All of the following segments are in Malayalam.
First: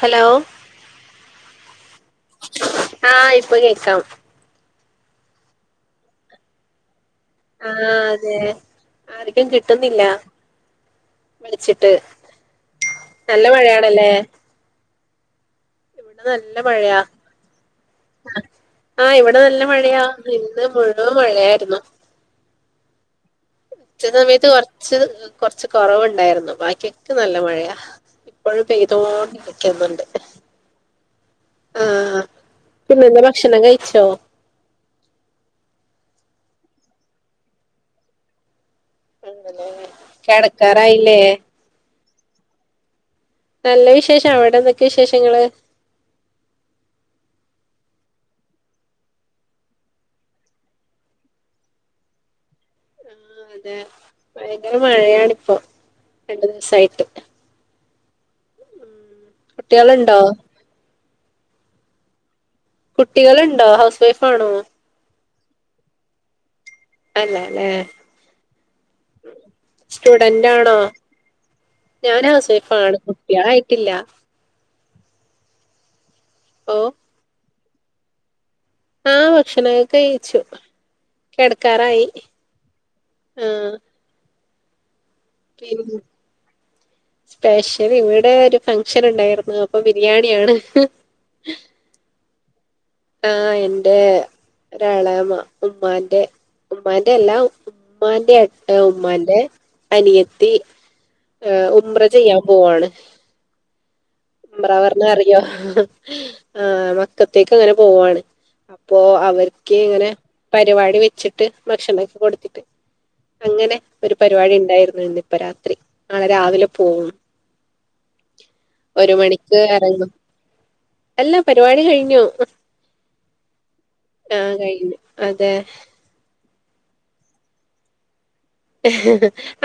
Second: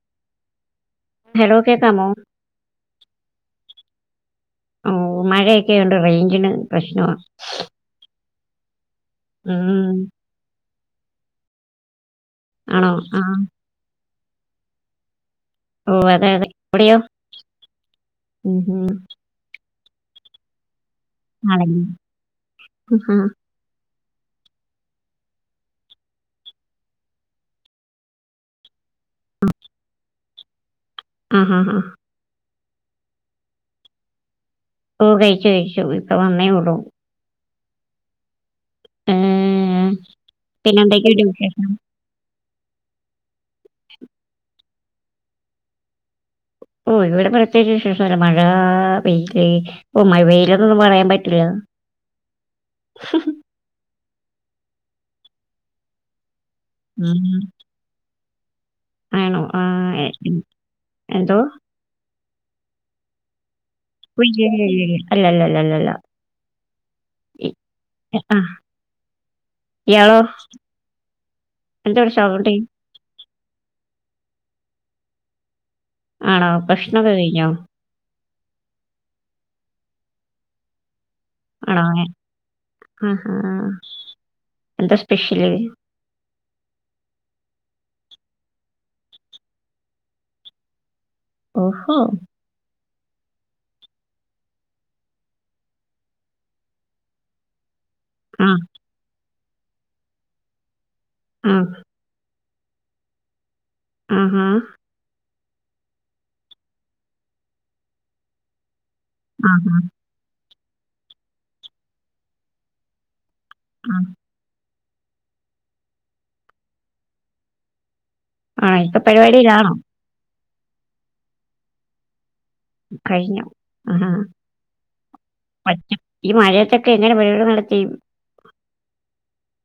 ഹലോ. ഹലോ കേക്കാമോ? ആഇപ്പൊ കേക്കാം. ഓ മഴയൊക്കെ ആയോണ്ട് റേഞ്ചിന് പ്രശ്നമാ. ആഹ് അതെ. ആർക്കും ഉം, കിട്ടുന്നില്ല വിളിച്ചിട്ട്. ആണോ ആ നല്ല മഴയാണല്ലേ? ഓ ഇവിടെ അതെ അതെ നല്ല എവിടെയോ മഴയാ. ഉം, ഉം. ആഹ് ഇവിടെ നല്ല മഴയാ. ഇന്ന് മുഴു [unintelligible] ആഹ് ഉച്ച സമയത്ത് കൊറച്ച് കൊറച്ച് കുറവുണ്ടായിരുന്നു. ബാക്കിയൊക്കെ നല്ല മഴയാ. ഇപ്പൊഴും പെയ്തോണ്ട് നിക്കുന്നുണ്ട്. ആഹ് ഹാ ഹാ. ആഹ്. പിന്നെ ഭക്ഷണം കഴിച്ചോ? ഓ കഴിച്ചു കഴിച്ചു. ഇപ്പം വന്നേ ഉള്ളൂ. ഏ, കെടക്കാറായില്ലേ? പിന്നെന്തൊക്കെയുണ്ട് വിശേഷം നല്ല വിശേഷം. അവിടെ എന്തൊക്കെയാ വിശേഷങ്ങള്? ഓ ഇവിടെ പ്രത്യേകിച്ച് വിശേഷം ഇല്ല. മഴാ പെയിത്. ഇപ്പൊ മഴ പെയിലന്നൊന്നും പറയാൻ പറ്റില്ല. [inaudible] ആഹ് അതെ ഭയങ്കര മഴയാണ് ഇപ്പോ, രണ്ടു ദിവസായിട്ട്. ഉം. ആണോ ആഹ് കുട്ടികളുണ്ടോ എന് എന്തോ? കുട്ടികളുണ്ടോ ഹൗസ് വൈഫ് ആണോ [unintelligible] അല്ല ല്ല ല്ല ല്ല. അല്ലാ ല്ലേ. എ അഹ് സ്റ്റുഡന്റ് ആണോ? എന്തോ ഒരു ഞാൻ ഹൗസ് സൗണ്ട് വൈഫ് ആണ്. കുട്ടികളായിട്ടില്ല. ആണോ? ഓ ഭക്ഷണം ഒക്കെ കഴിഞ്ഞോ? ആഹ് ഭക്ഷണൊക്കെ കഴിച്ചു. ആണോ കെടക്കാറായി ആഹ് എന്തെ പിന്നെ സ്പെഷ്യല് ഇവിടെ ഒരു ഫംഗ്ഷന്ണ്ടായിരുന്നു. അപ്പൊ ബിരിയാണിയാണ്. ഓഹോ ആ എന്റെ ഒരാഎളയമ്മ ഉമ്മാന്റെ ഉമ്മാന്റെ അല്ല ഉമ്മാന്റെ ആഹ്. ഏട്ട ഉമ്മാന്റെ അനിയത്തി ആഹ്. ഉംറ ചെയ്യാൻ പോവാണ്. ആഹ് ഹാ ഉംറാന്ന് പറഞ്ഞാ അറിയോ? ആ മക്കത്തേക്ക്ങ്ങനെ പോവുവാണ്. അപ്പോ ആഹാ. അവർക്ക് ഇങ്ങനെ പരിപാടി വെച്ചിട്ട് ഭക്ഷണൊക്കെ കൊടുത്തിട്ട് അങ്ങനെ ആഹ്. ഒരു പരിപാടി ഇണ്ടായിരുന്നു ഇന്ന് ഇപ്പൊ രാത്രി നാളെ രാവിലെ പോവും. ആ ഇപ്പൊ ഒരു മണിക്ക് പരിപാടിയിലാണോ? എറങ്ങും. അല്ല പരിപാടി കഴിഞ്ഞു. കഴിഞ്ഞോ? ആഹാ. ആഹ് കഴിഞ്ഞു അതെ. പറ്റും. ഈ മഴയത്തൊക്കെ എങ്ങനെ പരുപാടി നടത്തി?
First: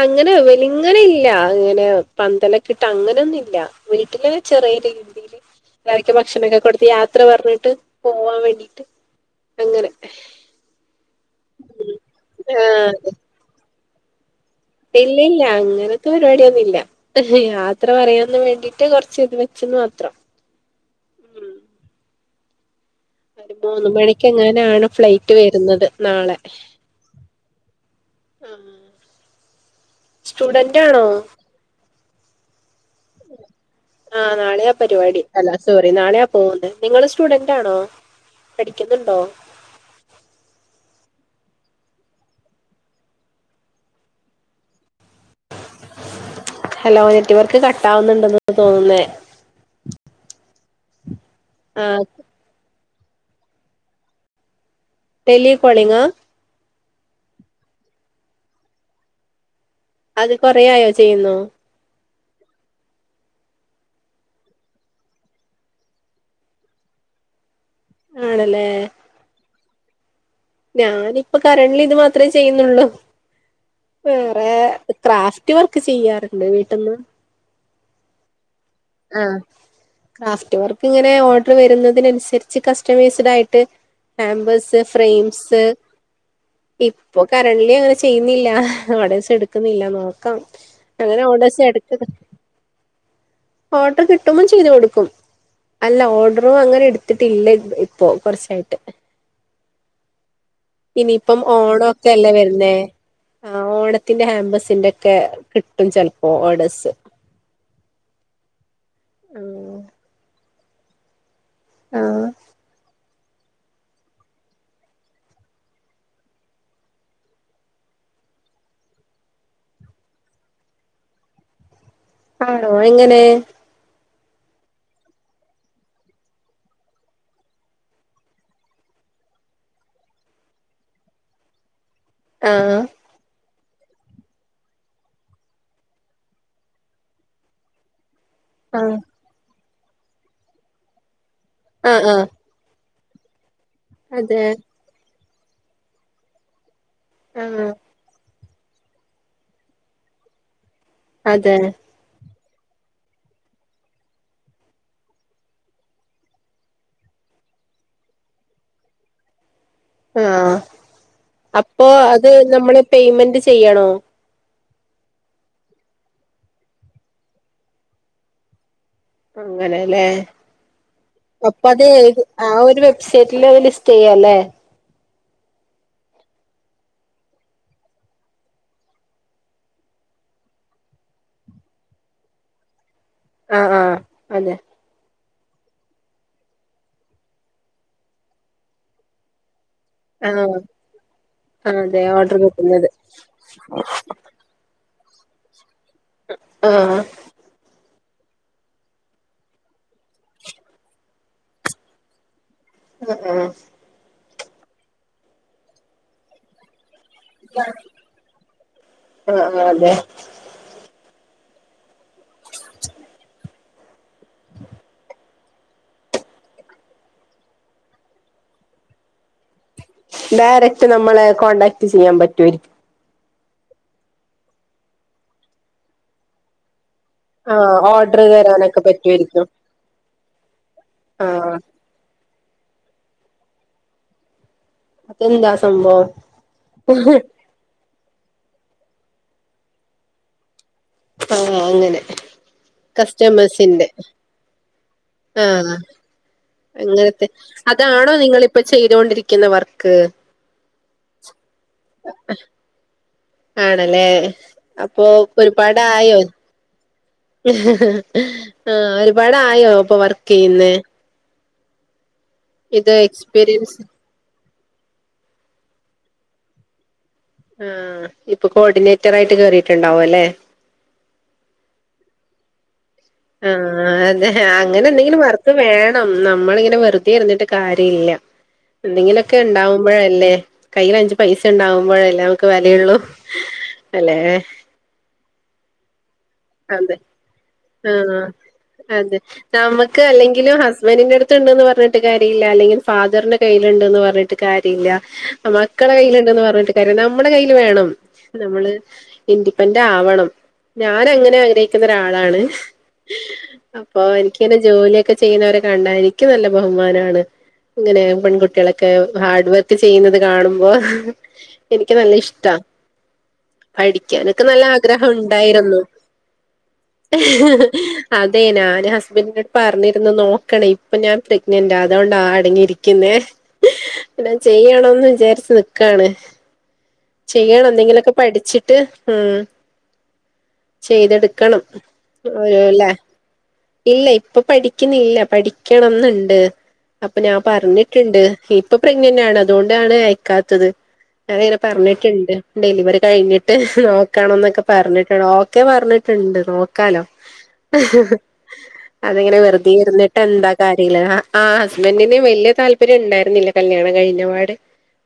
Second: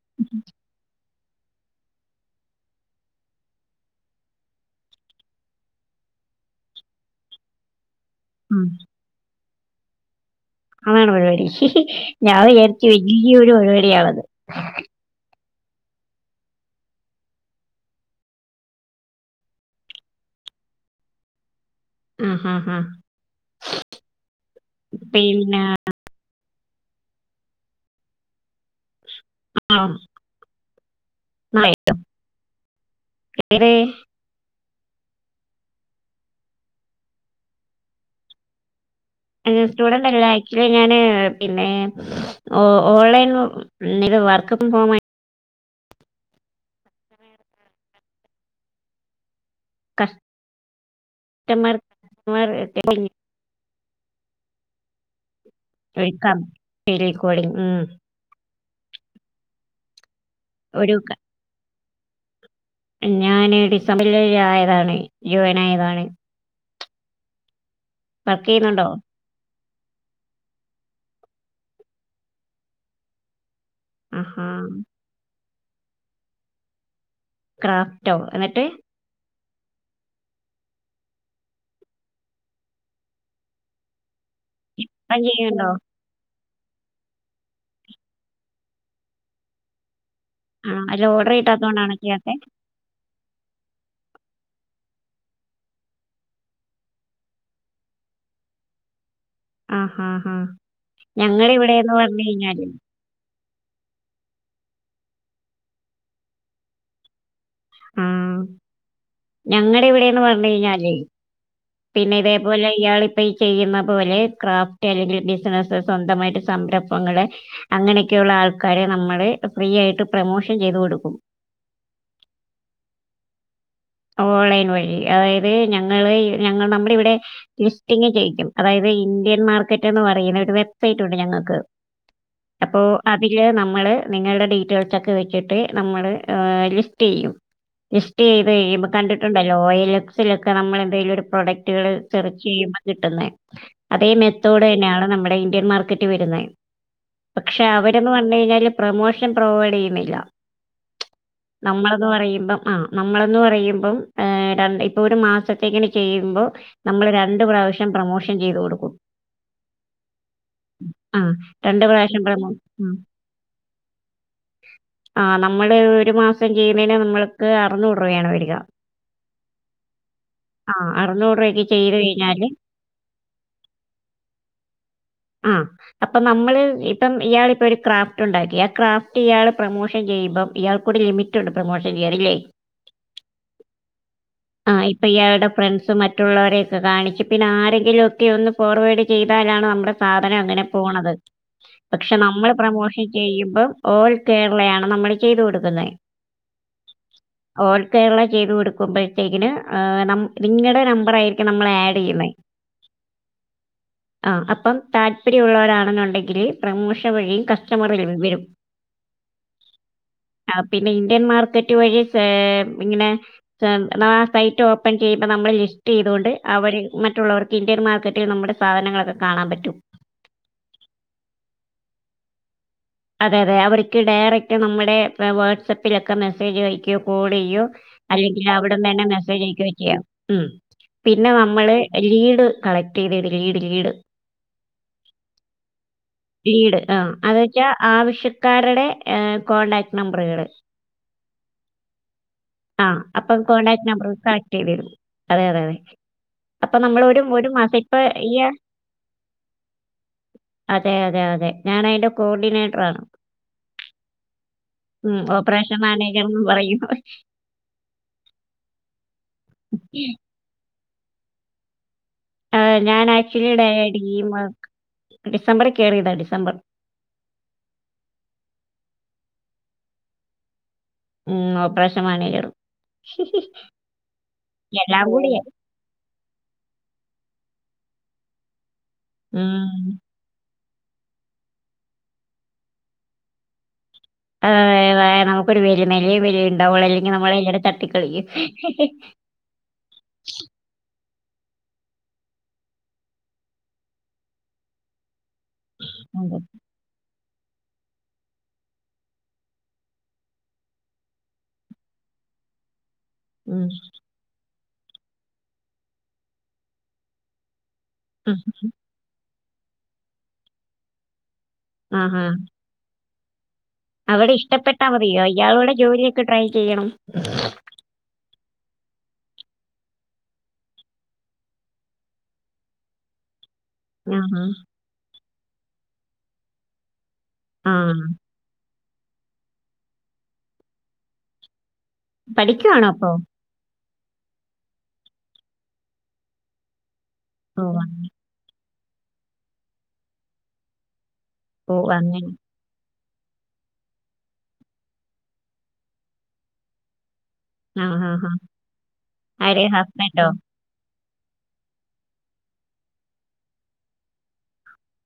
അങ്ങനെ വലി അങ്ങനെ ഇല്ല അങ്ങനെ പന്തലൊക്കെ ഇട്ട് അങ്ങനൊന്നും ഇല്ല. വീട്ടില് ചെറിയ രീതില് എല്ലാരിക്കും ഭക്ഷണൊക്കെ കൊട്ത്ത് യാത്ര പർഞ്ഞ്ട്ട് പോവാ ഉം. വേണ്ടിട്ട് അങ്ങനെ അതാണോ പരിപാടി ഞാൻ വിചാരിച്ച് ആഹ് വലിയ ഒരു പരിപാടിയാണെന്ന്. ഇല്ലില്ല. അങ്ങനത്തെ പരിപാടിയൊന്നും ഇല്ല. യാത്ര പറയാൻന്ന് വേണ്ടിട്ട് കൊറച്ച് ഇത് വെച്ചന്ന് മാത്രം. ഉം ആഹ് ഹാ ഹാ ഒരു മൂന്ന് മണിക്ക് എങ്ങനാണ് ഫ്ലൈറ്റ് പിന്നെ വരുന്നത്. നാളെ സ്റ്റുഡന്റാണോ [inaudible] ആ നാളെയാ പരിപാടി അല്ല സോറി നാളെയാ പോകുന്നേ നിങ്ങള് സ്റ്റുഡന്റ് ആണോ? പഠിക്കുന്നുണ്ടോ? സ്റ്റുഡന്റല്ലാ ആക്ച്വലി ഞാന് പിന്നേ ഓ ഓൺലൈൻ ഇനി ഇപ്പം വർക് ഫ്രം ഹോമാ ഹലോ നെറ്റ് വർക്ക് കട്ടാവുന്നുണ്ടെന്നു തോന്നുന്നേ? കസ്റ്റമർ ആ [unintelligible] ടെലി കോളിങ്ങ് [unintelligible] ഉം അത് കൊറേ ആയോ ഒരു ചെയ്യുന്നു? ഞാന് ഡിസംബറി ആയതാണ്. ജോയിൻ ആയതാണ്. ആണല്ലേ വർക്കെയ്യുന്നുണ്ടോ? ഞാനിപ്പം കരണ്ടിലി ഇത് മാത്രമേ ചെയ്യുന്നുള്ളൂ. ആഹാ വേറെ ക്രാഫ്റ്റ് വർക്ക് ചെയ്യാറ്ണ്ട് വീട്ടിന്ന്. ക്രാഫ്റ്റോ എന്നട്ട്? ആഹ് ക്രാഫ്റ്റ് വർക്ക് ഇങ്ങനെ ഓർഡർ വരുന്നതിനനുസരിച്ച് കസ്റ്റമൈസ്ഡ് ആയിട്ട് പാമ്പേ ഫോട്ടോസ് ഇപ്പം ഫ്രയിംസ് ചെയ്യുന്നുണ്ടോ ഇപ്പൊ കരണ്ട്ലി അങ്ങനെ ചെയ്യുന്നില്ല. ഓർഡേഴ്സ് എടുക്കുന്നില്ല നോ പ്പം ആ അല്ല അങ്ങനെ ഓർഡർ ഓഡേഴ്സ് കിട്ടാത്തതുകൊണ്ടാണ് എടുക്കുന്നുണ്ട് ചെയ്യാത്തെ ഓഡ്റ് കിട്ടുമ്പം ചെയ്തു കൊടുക്കും. അല്ല ഓഡറ്‌കള് അങ്ങനെ എട്ത്തിട്ടില്ല ഇപ്പോ കൊറച്ചായിട്ട്. ആഹാ ആഹാ ആഹാ ഇനിയിപ്പം ഓണക്കെ അല്ലേ വരുന്നേ ആഹ് ഓണത്തിന്റെ ഹാമ്പസിന്റെ ഒക്കെ കിട്ടും ചിലപ്പോ ഓഡസ് ആഹ് ഞങ്ങടെ ഇവിടെന്ന് പറഞ്ഞ കഴിഞ്ഞാൽ ആ പിന്നെ ഇതേപോലെ ഇയാള് ഇപ്പ ഈ ചെയ്യുന്ന പോലെ ക്രാഫ്റ്റ് അല്ലെങ്കിൽ ബിസിനസ് സ്വന്തമായിട്ട് സംരംഭങ്ങള് അങ്ങനെയൊക്കെയുള്ള ആൾക്കാരെ നമ്മള് ഫ്രീ ആയിട്ട് പ്രമോഷൻ ചെയ്ത് കൊടുക്കും ആണോ എങ്ങനെ? ഓൺലൈൻ വഴി അതായത് ഞങ്ങള് ഞങ്ങൾ നമ്മടെ ഇവിടെ ലിസ്റ്റിംങ് ചെയ്യിക്കും അതായത് ഇന്ത്യൻ മാർക്കറ്റ്ന്ന് പറയുന്ന ഒരു വെബ്സൈറ്റ് ഉണ്ട് ഞങ്ങക്ക് ആ അപ്പൊ അതില് നമ്മള് നിങ്ങളുടെ ഡീറ്റെയിൽസ് ഒക്കെ വെച്ചിട്ട് നമ്മള് ലിസ്റ്റ് യ്യും ഇഷ്ടയ്യ്ത് ആ കണ്ടിട്ടുണ്ടല്ലോ യൽ എക്സിലൊക്കെ നമ്മൾെന്തെലും ഒരു പ്രൊഡക്റ്റുകൾ ആ ആ സെർച്ച് ചെയ്യുമ്പൾ കിട്ടുന്ന അതേ മെത്ത അതെ ഡ് തന്നെയാണ് നമ്മുടെ ഇന്ത്യൻ മാർക്കറ്റ് വരുന്നത് ആ പക്ഷെ അവർ അതെ [unintelligible] ന്ന് പറയുമ്പം ആ നമ്മളന്ന് പറയുമ്പം ഏഹ് ര ഇപ്പൊ ഒരു മാസത്തെങ്ങനെ ചെയ്യുമ്പോ നമ്മള് രണ്ടു പ്രാവശ്യം പ്രൊമോഷൻ ചെയ്ത് കൊടുക്കും ആഹ് ആ അപ്പോ പ്രാവശ്യം അത് പ്രമോ നമ്മള് പെയ്മെന്റ് ചെയ്യണോ ആഹ് നമ്മള് ഒരു മാസം ചെയ്യുന്നേന നമ്മൾക്ക് അറു ന്നൂറ് രൂപയാണ് വരിക അങ്ങനെലെ ആ അപ്പ അത ചെയ്ത് കഴിഞ്ഞാല് ആ ഒരു വെബ്സൈറ്റില് അത് ലിസ്റ്റ് ചെയ്യല്ലേ ആഹ് അപ്പൊ നമ്മള് ഇപ്പം ഇയാൾക്ക് ഇപ്പൊ ഒരു ക്രാഫ്റ്റ് ഉണ്ടാക്കി ആഹ് ക്രാഫ്റ്റ് ഇയാൾ പ്രൊമോഷൻ ചെയ്യുമ്പം ഇയാൾക്കും ഒരു ലിമി റ്റ് പ്രമോഷൻ ചെയ്യാറില്ലേ ആഹ് ആഹ് അതെ ആഹ് ഇപ്പം ഇയാളുടെ ഫ്രണ്ട്സും മറ്റുള്ള വരെക്കെ കാണിച്ച് പിന്നെ ആരെങ്കിലും ഒക്കെ ഒന്ന് ഫോർവേഡ് ചെയ്താലാണ് നമ്മടെ സാധനം ആ അങ്ങനെ പോണത് ആ അതെ പക്ഷെ ഓർഡർ നമ്മള് കിട്ടുന്നത് പ്രമോഷൻ ചെയ്യുമ്പം ഓൾ കേരളയാണ് നമ്മൾ ചെയ്ത് കൊടുക്കുന്നത് ആഹ് ഓൾ കേരള ചെയ്ത് കൊടുക്കുമ്പോഴത്തേക്കിന് നിങ്ങളുടെ നമ്പറ് ആയിരിക്കും നമ്മള് ആഡ്യ്യുന്നെ [unintelligible] ഏഹ് ആഹ് അപ്പം താല്പര്യം ഉള്ളവരാണെന്നുണ്ടെങ്കില് പ്രേമോഷൻ വഴിയും കസ്റ്റമറുകള വിവരും ആ അതെ ആഹ് പിന്നെ ഇന്ത്യൻ മാർക്കറ്റ് വഴി സെ ഇങ്ങനെ സൈറ്റ് ഓപ്പൺ ചെയ് ഇപ്പ നമ്മൾ ലിസ്റ്റ് ചെയ്തുകൊണ്ട് അവര് മറ്റുള്ളവർക്ക് ഇന്ത്യൻ മാർക്കറ്റിൽ നമ്മുടെ സാധനങ്ങളൊക്കെ കാണാൻ പറ്റും ഡയറക്ട് നമ്മെളെ കോൺടാക്ട് ചെയ്യാൻ പറ്റ്യാരിക്കും. അതെ അതെ അവർക്ക് ഡയറക്ട് നമ്മെടെ വാട്സപ്പിലൊക്കെ മെസ്സേജ് അയക്ക്യോ ആ കോളെയ്യോ ഓർഡർ അല്ലെങ്കിൽ തരാനൊക്കെ അവെടെന്നെന്നെ മെസ്സേജ് പറ്റുമായിരിക്കും അയക്കുവോ ചെയ്യണം ഉം ആ പിന്നെ നമ്മള് ലീഡ് കളക്ട് ചെയ്തിട് ലീഡ് ലീഡ്. അതെന്താ സംഭവം ലീഡ് ആഹ് അതെ ക്യാ ആവശ്യക്കാര്ടെ ഏ കോൺടാക്ട് നമ്പറ്കള് പാ അങ്ങെനെ ആ. അപ്പം കസ്റ്റമേസിന്റെ കോൺടാക്റ്റ് നമ്പർ കളക്ട് ചെയ്തിടും. അതെ, അതെ, ആഹ് അതെ. അപ്പൊ നമ്മളൊരു ഒരു അങ്ങെനെത്തെ ഒരു മാസം ഇപ്പൊ അതാണോ ഇയ്യ് നിങ്ങളിപ്പൊ ചെയ്തോണ്ടിരിക്കുന്ന വർക്ക്? അതെ അതെ അതെ ഞാൻ അതിന്റെ കോർഡിനേറ്ററാണ്. ആണല്ലേ. അപ്പൊ ഓപ്പറേഷൻ ഒരുപാടായോ? മാനേജർന്നും പറയും. ആഹ് ഒരുപാടായോ ഇപ്പ വർക്ക് ചെയ്യുന്നേ? ആ ഞാൻ ആക്ച്വലിടെ എക്സ്പീരിയൻസ് ഡി എം ഡിസംബറിൽ കേറിതാ ഡിസംബർ. ആഹ് ഇപ്പ കോഡിനേറ്ററായിട്ട് കേറിട്ടുണ്ടാവും അല്ലേ? ഉം ഓപ്പറേഷവൺയിയറ്. ആ അതെ എല്ലാം അങ്ങനെന്തെങ്കിലും കൂടിയാ വർക്ക് വേണം. ഉം നമ്മളിങ്ങനെ വെറുതെയിരുന്നിട്ട് കാര്യയില്ല. എന്തെങ്കിലുമൊക്കെ ഉണ്ടാവും. ഉം. പ്പഴല്ലേ. കയിൽ അഞ്ച് പൈസ ഉണ്ടാവുമ്പോഴല്ലേ നമ്മെക്ക് വെലയൊള്ളൂ. ആ നമുക്ക് ഒരു വിലയും നിലയ നിലയം വിലയും ഉണ്ടാവുള്ളൂ അതെ അല്ലെങ്കിൽ നമ്മളെ എല്ലാരും തട്ടി ആഹ് അതെ നമുക്ക് അല്ലെങ്കിലും ഹസ്ബന്റിന്റെ അടുത്ത് ഉണ്ടന്ന് പറഞ്ഞിട്ട് കാര്യമി ല്ല അല്ലെങ്കില് ഫാദറിന്റെ കയ്യിലു ണ്ടന്ന് പറഞ്ഞിട്ട് കാര്യം ഇല്ല മക്കളടെ അതെ. കയ്യിലുണ്ടെന്ന് പറഞ്ഞിട്ട് കാര്യമുണ്ടോ നമ്മടെ കയ്യില് വേണം നമ്മള് ഇൻഡിപെൻറ് ആവണം ഞാൻ അങ്ങനെ ആഗ്രഹിക്കുന്ന ഒരാളാണ് ഉം. അപ്പോ എനിക്കിങ്ങനെ ജോലിയെ ക്കെ ചെയ്യുന്നവരെ കണ്ടാല് എനിക്ക്നല്ല ബഹുമാനാണ് ഇങ്ങനെ ഉം. പെൺകുട്ടികളൊക്കെ ഹാർഡ് വർക്ക് ചെയ്യുന്നത് കാണുമ്പോ എനിക്ക് നല്ല ആഹാ. ഇഷ്ടാ അവിടെ പഠിക്കാനൊക്കെ നല്ല ഇഷ്ടപ്പെട്ടാ ആഗ്രഹം മതിയോ ഇയാളോടെ ഉണ്ടായിരുന്നു ജോലിയൊക്കെ ട്രൈ ചെയ്യണം അതെ ഞാൻ ഹസ്ബൻഡിനടുത്ത് പറഞ്ഞിരുന്ന് നോക്കണേ ഇപ്പോ ഞാൻ പ്രഗ്നന്റ് അതുകൊണ്ടാ അടങ്ങിയിരി നിക്കുന്നേ പിന്നെ ആഹാ. ചെയ്യണന്ന് വിചാരിച്ച് നിക്കയാണ് ചെയ്യണം ആ എന്തെങ്കിലൊക്കെ പഠിച്ചിട്ട് ഉം ചെയ്തെടുക്കണം. പഠിക്കുവാണോ ഓല്ലേ അപ്പോ ഇല്ല ഇപ്പോ പഠിക്കുന്നില്ല പഠിക്കണന്നുണ്ട് അപ്പോ ഞാൻ ഓ അങ്ങനെ. പറഞ്ഞിട്ടുണ്ട് ഇപ്പോ പ്രഗ്നന്റ് ആണ് അതുകൊണ്ടാണ് അയക്കാത്തത് ഞാനിങ്ങ ഓ അങ്ങനെ പറഞ്ഞിട്ടുണ്ട് ഡെലിവറി കഴിഞ്ഞിട്ട് നോക്കണ ന്നൊക്കെ പറഞ്ഞിട്ടുണ്ട് ഓക്കെ പറഞ്ഞിട്ടുണ്ട് നോക്കാലോ? ആഹാ ഹാ അതിങ്ങനെ ആര് വെറുതെ ഇരുന്നിട്ട് ഹസ്ബൻഡോ എന്താക്കാ [unintelligible] ആ ഹസ്ബൻറിന് വലിയ താല്പര്യം ഉണ്ടായിരുന്നില്ല കല്യാണം കഴിഞ്ഞപാട്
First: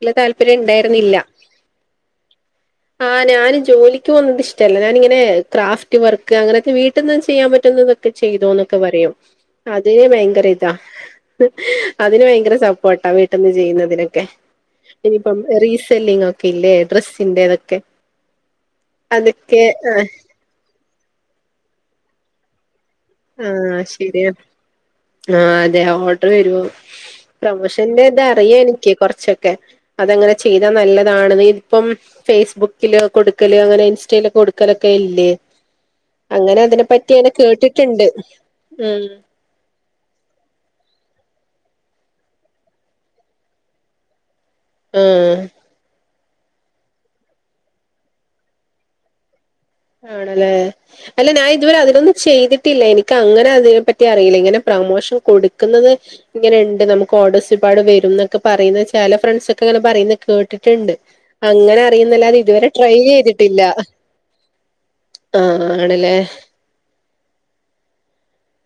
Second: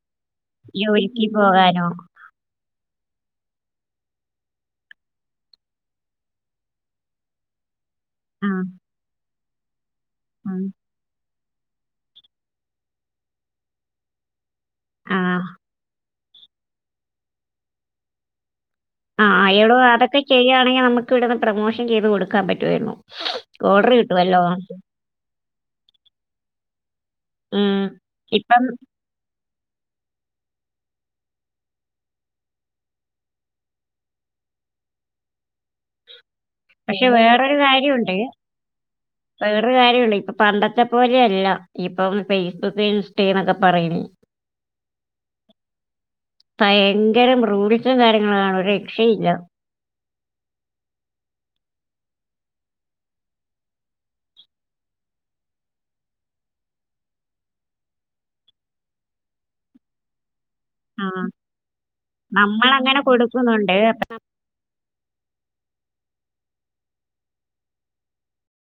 ഇല്ല താല്പര്യം ഉണ്ടായിരുന്നില്ല ജോലിക്ക് പോകാനോ [inaudible] ആ ഞാന് ജോലിക്ക് പോന്നുന്നത് ഇഷ്ടല്ല ഞാനിങ്ങനെ ക്രാഫ്റ്റ് വർക്ക് അങ്ങനെയൊക്കെ വീട്ടിന്ന് ചെയ്യാൻ പറ്റുന്നുന്നത് ത് ആ ചെയ്തോന്നെക്കെ പറയും അതിന് ഭയങ്കര ആ ഇതാ അതിന് ഭയങ്കര സപ്പോർട്ടാ വീട്ടിന്ന് ചെയ്യുന്നതിനെക്കെ ആ ഇനിയിപ്പം റീ ല്ലങ്ങൊക്കെ ഇല്ലേ ഡ്രസ്സിന്റെ ഇതൊക്കെ ആ എടോ ആഹ് അതൊക്കെ ചെയ്യുകയാണെങ്കിൽ നമ്മുക്ക് ഇവിടുന്ന് പ്രൊമോഷൻ ചെയ്ത് കൊടുക്കാൻ പറ്റുമായിരുന്നു ഓർഡർ കിട്ടുവല്ലോ ആ അതെ ഓർഡർ വരുമോ ഉം. പ്രമോഷന്റെ ഇത അറിയാ ഇപ്പം എനിക്ക് കൊറച്ചൊക്കെ അതങ്ങനെ ചെയ്താ നല്ലതാണ് ഇപ്പം ഫേസ്ബുക്കില് കൊടുക്കല് അങ്ങനെ ഇൻസ്റ്റയില് കൊടുക്കലൊക്കെ ഇല്ലേ അങ്ങനെ അതിനെപ്പറ്റി കേട്ടിട്ട് കാര്യം ഉണ്ട് വേറെ കാര്യള്ളൂ ഇപ്പൊ പണ്ടത്തെ പോലെയല്ല ഇപ്പൊ ഫേസ്ബുക്ക് ഇൻസ്റ്റ എന്നൊക്കെ പറയണേ ആഹ് ഭയങ്കരം റൂഡിച്ചന്ന കാര്യങ്ങള ഒര് രക്ഷയില്ല ആണ്ല്ലേ അല്ല ഞാൻ ഇതുവരെ അതിലൊന്നും ചെയ്തിട്ടില്ല എനിക്കങ്ങനെ അതിനെ പറ്റി അറിയില്ല ഇങ്ങനെ പ്രൊമോഷൻ കൊടുക്കുന്നത് ഇങ്ങനെ ഉണ്ട് നമുക്ക് ഓഡോസിപാട് വരും എന്നൊക്കെ പറയുന്ന ചെല ഫ്രണ്ട്സ് ഒക്കെ അങ്ങനെ പറയുന്ന കേട്ടിട്ട് ണ്ട് ആ അങ്ങനെ അറിയുന്നല്ല അത് ഇതുവരെ ട്രൈ നമ്മളങ്ങനെ ചെയ്തിട്ടില്ല കൊടുക്കുന്നുണ്ട് ആഹ് ആണ്ല്ലേ